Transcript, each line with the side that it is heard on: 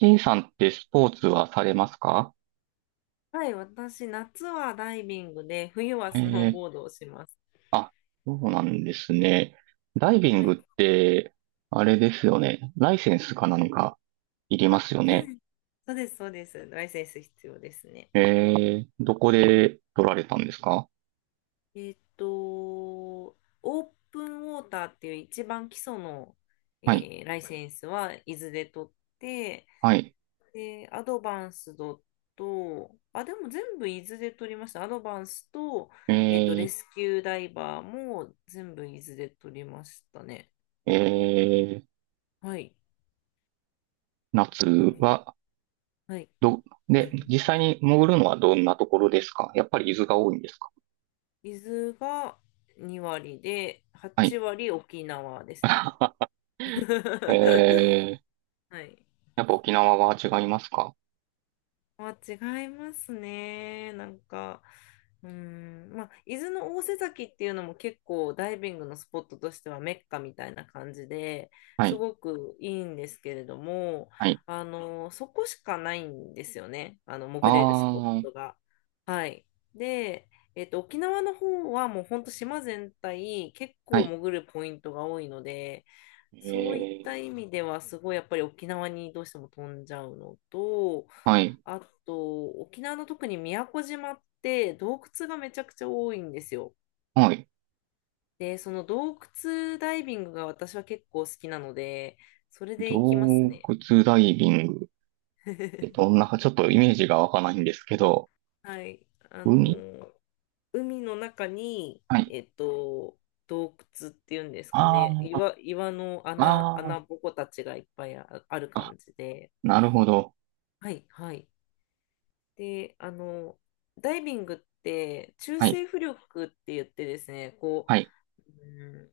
right: T さんってスポーツはされますか？
left: はい、私、夏はダイビングで、冬はス
right: え
left: ノー
right: え、
left: ボードをします。
right: あ、そうなんですね。ダイビン
left: は
right: グっ
left: い。
right: て、あれですよね。ライセンスかなんかいりま
left: あ、
right: すよ
left: そう
right: ね。
left: です。そうです、そうです。ライセンス必要ですね。
right: ええどこで取られたんですか？
left: オープンウォーターっていう一番基礎の、
right: はい、
left: えライセンスは伊豆で取って、
right: はい。
left: で、アドバンスドと、あ、でも全部伊豆で取りました。アドバンスと、レ
right: え
left: スキューダイバーも全部伊豆で取りましたね。
right: ええー、
left: はい。
right: 夏
left: あの、
right: は、
left: はい。
right: ど、
left: ダ
right: で、
left: イビング
right: 実際に潜るのはどんなところですか？やっぱり伊豆が多いんですか？
left: 水が2割で、
right: は
left: 8
right: い。
left: 割沖縄ですね。
right: ええ
left: はい。
right: やっぱ沖縄は違いますか？
left: あ、違いますね。なんか、うん、まあ、伊豆の大瀬崎っていうのも結構ダイビングのスポットとしてはメッカみたいな感じで
right: は
left: す
right: い、
left: ごくいいんですけれども、
right: はい。
left: そこしかないんですよね。
right: あ
left: 潜れるスポッ
right: あ。
left: トが。はい。で、沖縄の方はもうほんと島全体結
right: は
left: 構
right: い
left: 潜るポイントが多いので、そういっ
right: ええ
left: た意味では、すごいやっぱり沖縄にどうしても飛んじゃうのと、
right: はい。
left: あと、沖縄の特に宮古島って洞窟がめちゃくちゃ多いんですよ。
right: はい。
left: で、その洞窟ダイビングが私は結構好きなので、それで行きます
right: 洞
left: ね。
right: 窟ダイビング。え、どん な、ちょっとイメージがわかないんですけど、
left: はい。あ
right: 海
left: の、海の中に、
right: はい。
left: 洞窟っていうんですか
right: あ
left: ね。岩の
right: あ、あ
left: 穴ぼこたちがいっぱいある
right: あ、あ、
left: 感じで。
right: なるほど。
left: はい、はい。で、ダイビングって中
right: はい。
left: 性浮力って言ってですね、こ
right: はい。
left: う、うん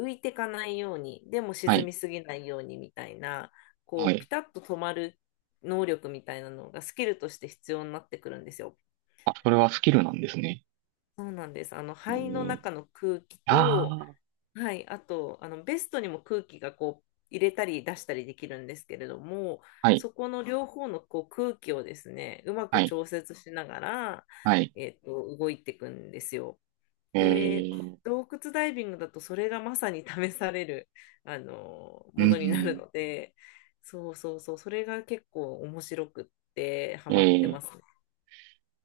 left: 浮いてかないように、でも
right: は
left: 沈
right: い。
left: みすぎないようにみたいな、
right: は
left: こう、ピ
right: い。
left: タッと止まる能力みたいなのがスキルとして必要になってくるんですよ。
right: あ、それはスキルなんですね。
left: そうなんです。肺の
right: ええ
left: 中の空気
right: あ
left: と
right: あ、
left: はい、あと、ベストにも空気がこう、入れたり出したりできるんですけれども、
right: はい。
left: そこの両方のこう空気をですね、うま
right: は
left: く
right: い。
left: 調節しながら、
right: はい。
left: 動いていくんですよ。
right: え
left: で、
right: ー
left: 洞窟ダイビングだとそれがまさに試される、
right: う
left: ものになる
right: ん。
left: ので、そうそうそう、それが結構面白くってハ
right: え
left: マってま
right: ー
left: すね。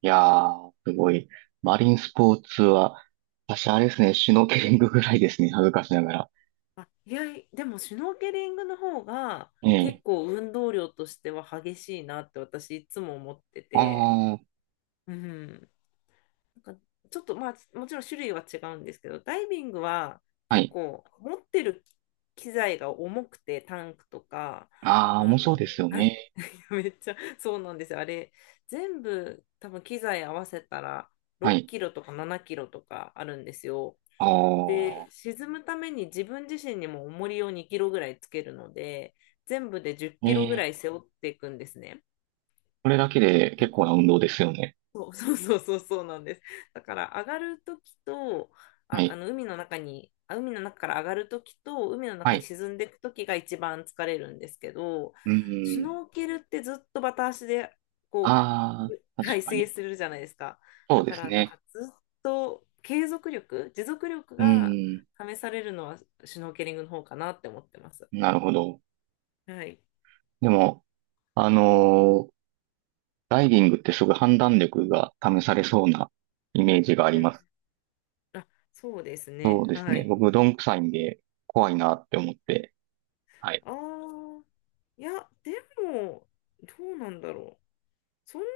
right: いやー、すごい。マリンスポーツは、私あれですね、シュノーケリングぐらいですね、恥ずかしながら。
left: あ、いや、でもシュノーケリングの方が
right: え
left: 結
right: え
left: 構運動量としては激しいなって私いつも思ってて、
right: ああ、
left: うん。なんかちょっとまあもちろん種類は違うんですけど、ダイビングは
right: は
left: 結
right: い。
left: 構持ってる機材が重くてタンクとか、
right: ああ、
left: あ
right: もう
left: の、
right: そうですよ
left: はい。
right: ね。
left: めっちゃそうなんですよ。あれ全部多分機材合わせたら
right: は
left: 6
right: い。
left: キロとか7キロとかあるんですよ。
right: ああ、
left: で、沈むために自分自身にも重りを2キロぐらいつけるので、全部で10キロぐ
right: え
left: らい
right: え
left: 背負っていくんですね。
right: これだけで結構な運動ですよね。
left: そう そうそうそうそうなんです。だから上がるときと、
right: はい。
left: 海の中から上がるときと、海の
right: は
left: 中に
right: い。
left: 沈んでいくときが一番疲れるんですけど、
right: う
left: シュ
right: ーん。
left: ノーケルってずっとバタ足で、こ
right: ああ、
left: う、は
right: 確
left: い、
right: か
left: 水泳
right: に。
left: するじゃないですか。
right: そ
left: だ
right: うで
left: か
right: す
left: らなん
right: ね。
left: かずっと継続力、持続力
right: う
left: が
right: ーん。
left: 試されるのはシュノーケリングの方かなって思ってます。
right: なるほど。
left: はい。
right: でも、あのーダイビングってすごい判断力が試されそうなイメージがあ
left: う
right: り
left: ん。
right: ます。
left: あ、そうです
right: そ
left: ね。
right: うです
left: は
right: ね。
left: い。
right: 僕、どんくさいんで怖いなって思って。はい。
left: ああ、いや、でも、どうなんだろう。そんな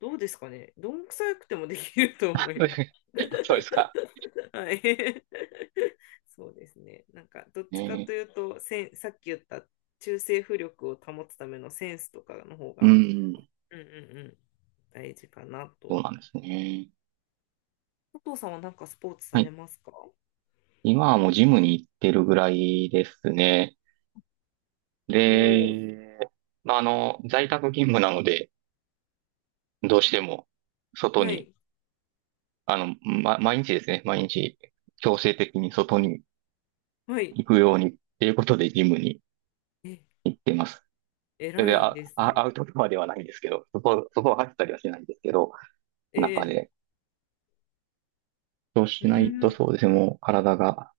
left: どうですかね。どんくさくてもできると思います。
right: あそうですか。
left: はい。そうですね。なんか、どっ
right: ね
left: ちかという
right: え
left: と、さっき言った中性浮力を保つためのセンスとかの方
right: う
left: が、
right: ーん。
left: うんうんうん、大事かな
right: そ
left: と。
right: うなんですね。
left: 佐藤さんはなんかスポーツ
right: は
left: され
right: い、
left: ますか？お
right: 今はもうジムに行ってるぐらいですね。
left: お
right: で、まあ、あの、在宅勤務なので、どうしても
left: ー、
right: 外
left: は
right: に、
left: い、
right: あの、ま、毎日ですね、毎日強制的に外に
left: はい。
right: 行くようにっていうことでジムに
left: え、
right: 行ってます。それ
left: 偉
right: で、
left: い
right: あ、
left: です
right: あ
left: ね。
right: アウトドアではないんですけど、そこ、そこは走ったりはしないんですけど、
left: え
right: 中
left: え、
right: で。そう
left: う
right: しない
left: ん、う
right: と
left: ん
right: そうですね、もう体が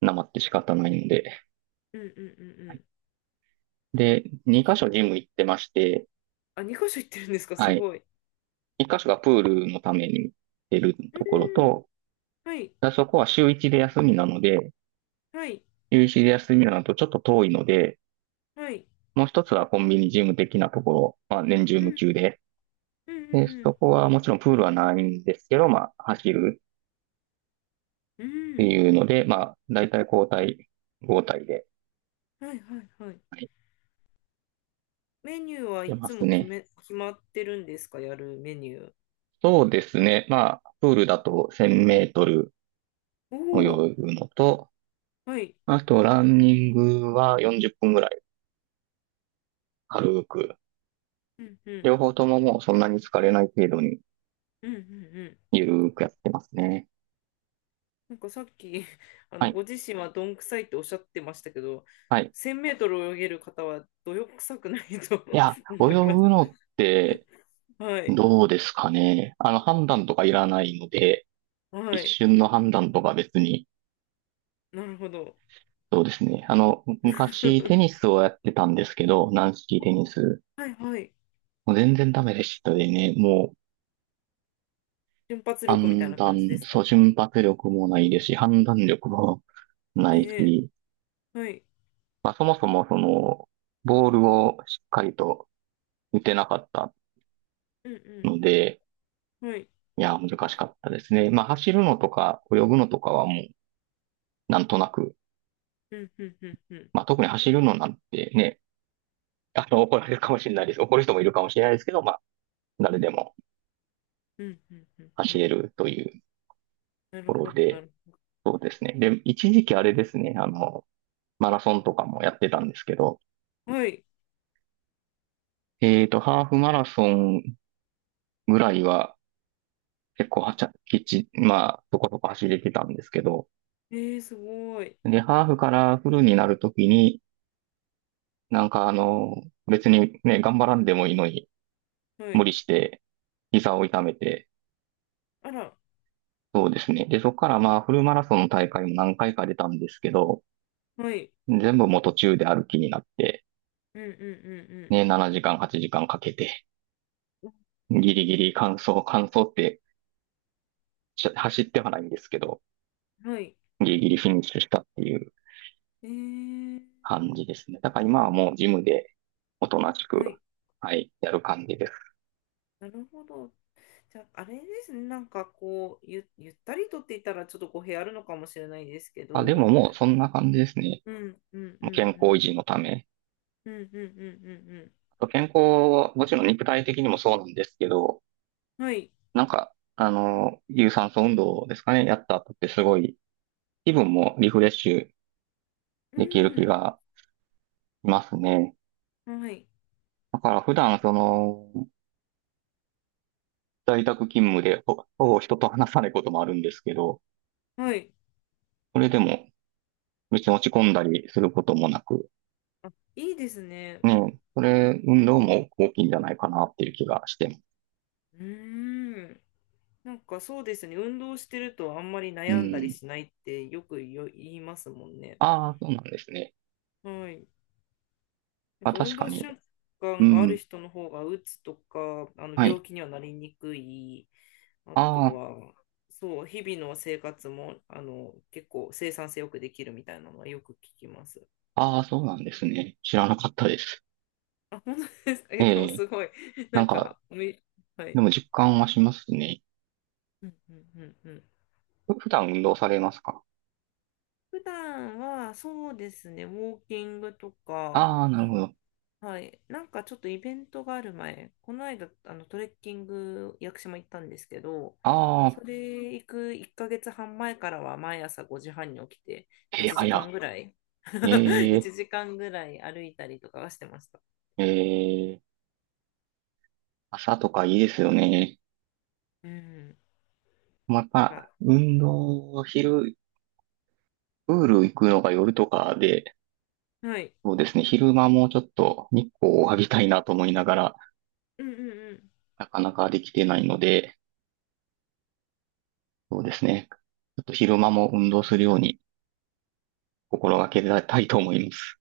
right: なまって仕方ないので。
left: うんうんう
right: はい、
left: ん。
right: で、
left: え
right: 2箇所ジム行ってまして、
left: あ、2箇所行ってるんですか？
right: は
left: す
right: い。
left: ごい。
right: 一箇所がプールのために出る
left: う
right: ところ
left: ん。
right: と、
left: はい。
right: あそこは週一で休みなので、
left: はい。
right: 週一で休みなのとちょっと遠いので、
left: はい。
right: もう一つはコンビニジム的なところ、まあ年中
left: う
right: 無
left: ん。
right: 休で、
left: うん。
right: で、
left: う
right: そ
left: ん。
right: こはもちろんプールはないんですけど、まあ走るっ
left: うんう
right: て
left: ん
right: いうので、まあ大体交代、交代で、
left: はい。はい。はい。
right: はい、
left: メニューは
right: 出
left: い
right: ま
left: つ
right: す
left: も
right: ね。
left: 決まってるんですか、やるメニュー。
right: そうですね。まあ、プールだと1000メートル
left: おお。
right: 泳ぐのと、
left: はい。
right: あとランニングは40分ぐらい軽く、
left: うん。うん。
right: 両方とももうそんなに疲れない程度に
left: うん。うん。うん
right: ゆるーくやってますね。
left: なんかさっき、
right: はい。
left: ご自身はどんくさいっておっしゃってましたけど、
right: はい。
left: 1000メートル泳げる方はどよくさくないと
right: いや、泳ぐ
left: 思います。
right: のって
left: はい。
right: どうですかね。あの、判断とかいらないので、
left: は
right: 一
left: い。
right: 瞬の判断とか別に、
left: なるほど。
right: そうですね。あの、む昔テニ スをやってたんですけど、軟式テニス。
left: はいはい。
right: もう全然ダメでしたでね、もう
left: 瞬発力みたい
right: 判
left: な
right: 断、
left: 感じです
right: そう、
left: か？
right: 瞬発力もないですし、判断力もな
left: え
right: い
left: え
right: し、
left: はい。
right: まあそもそもその、ボールをしっかりと打てなかった
left: うん
right: ので、
left: うん。はい。
right: いや、難しかったですね。まあ、走るのとか、泳ぐのとかはもう、なんとなく、
left: うん、うん、うん、うん。
right: まあ、特に走るのなんてね、あの、怒られるかもしれないです。怒る人もいるかもしれないですけど、まあ、誰でも
left: うん、うん、うん、う
right: 走
left: ん。
right: れるというと
left: なる
right: こ
left: ほ
right: ろ
left: ど、な
right: で、
left: る
right: そうですね。で、一時期あれですね、あの、マラソンとかもやってたんですけど、
left: ほど。はい。
right: ハーフマラソンぐらいは、結構はちゃ、きっち、まあ、そこそこ走れてたんですけど、
left: ええすごい。
right: で、ハーフからフルになるときに、なんかあの、別にね、頑張らんでもいいのに、
left: は
right: 無
left: い。
right: 理して、膝を痛めて、
left: あら、
right: そうですね。で、そこからまあ、フルマラソンの大会も何回か出たんですけど、
left: はい。
right: 全部もう途中で歩きになって、
left: うん、うん、
right: ね、7時間、8時間かんかけて、
left: うん、
right: ギリギリ完走、完走ってし走ってはないんですけど、
left: うん。はい。
right: ギリギリフィニッシュしたっていう
left: ええ
right: 感じですね。だから今はもうジムでおとなしく、
left: はい。
right: はい、やる感じです。
left: なるほど。じゃあ、あれですね。なんかこう、ゆったりとって言ったら、ちょっと語弊あるのかもしれないですけ
right: あ、で
left: ど、
right: ももうそんな感じですね。
left: うん、うん、うん、
right: もう
left: う
right: 健康維
left: ん。
right: 持のため。
left: うん、うん、うん、うん、
right: あと健康、もちろん肉体的にもそうなんですけど、
left: うん。はい。
right: なんか、あの、有酸素運動ですかね、やった後ってすごい気分もリフレッシュ
left: う
right: できる気
left: ん。
right: がしますね。
left: はい。
right: だから普段その、在宅勤務でほほぼ人と話さないこともあるんですけど、
left: はい。
right: それでも別に落ち込んだりすることもなく、
left: あ、いいですね。
right: ね、それ運動も大きいんじゃないかなっていう気がしてます。
left: うーん。なんかそうですね、運動してるとあんまり
right: う
left: 悩んだり
right: ん。
left: しないってよく言いますもんね。
right: ああ、そうなんですね。
left: はい。やっ
right: あ、
left: ぱ
right: 確
left: 運
right: か
left: 動習
right: に。う
left: 慣がある
right: ん。
left: 人の方が、うつとか、
right: は
left: 病
right: い。
left: 気にはなりにくい、あと
right: あ
left: は、そう、日々の生活も、結構生産性よくできるみたいなのはよく聞きます。
right: あ、ああ、そうなんですね。知らなかったです。
left: あ、本当ですか。
right: え
left: え、でも
right: え。
left: すごい、な
right: なん
left: ん
right: か、
left: か、は
right: で
left: い。
right: も実感はしますね。
left: うんうんうんうん。
right: ふ普段運動されますか？
left: 普段は、そうですね、ウォーキングとか、
right: ああー、なるほど。
left: はい。なんかちょっとイベントがある前、この間、トレッキング、屋久島行ったんですけど、
right: ああ、
left: それ行く1ヶ月半前からは毎朝5時半に起きて、
right: えー、
left: 1時間
right: 早。
left: ぐらい、
right: え
left: 1時間ぐらい歩いたりとかはしてました。
right: ー、えー、朝とかいいですよね。
left: うん。
right: ま
left: なん
right: た、
left: か、
right: 運動、昼、プール行くのが夜とかで、
left: はい。
right: そうですね、昼間もちょっと日光を浴びたいなと思いながら、
left: うんうんうん。
right: なかなかできてないので、そうですね。ちょっと昼間も運動するように心がけたいと思います。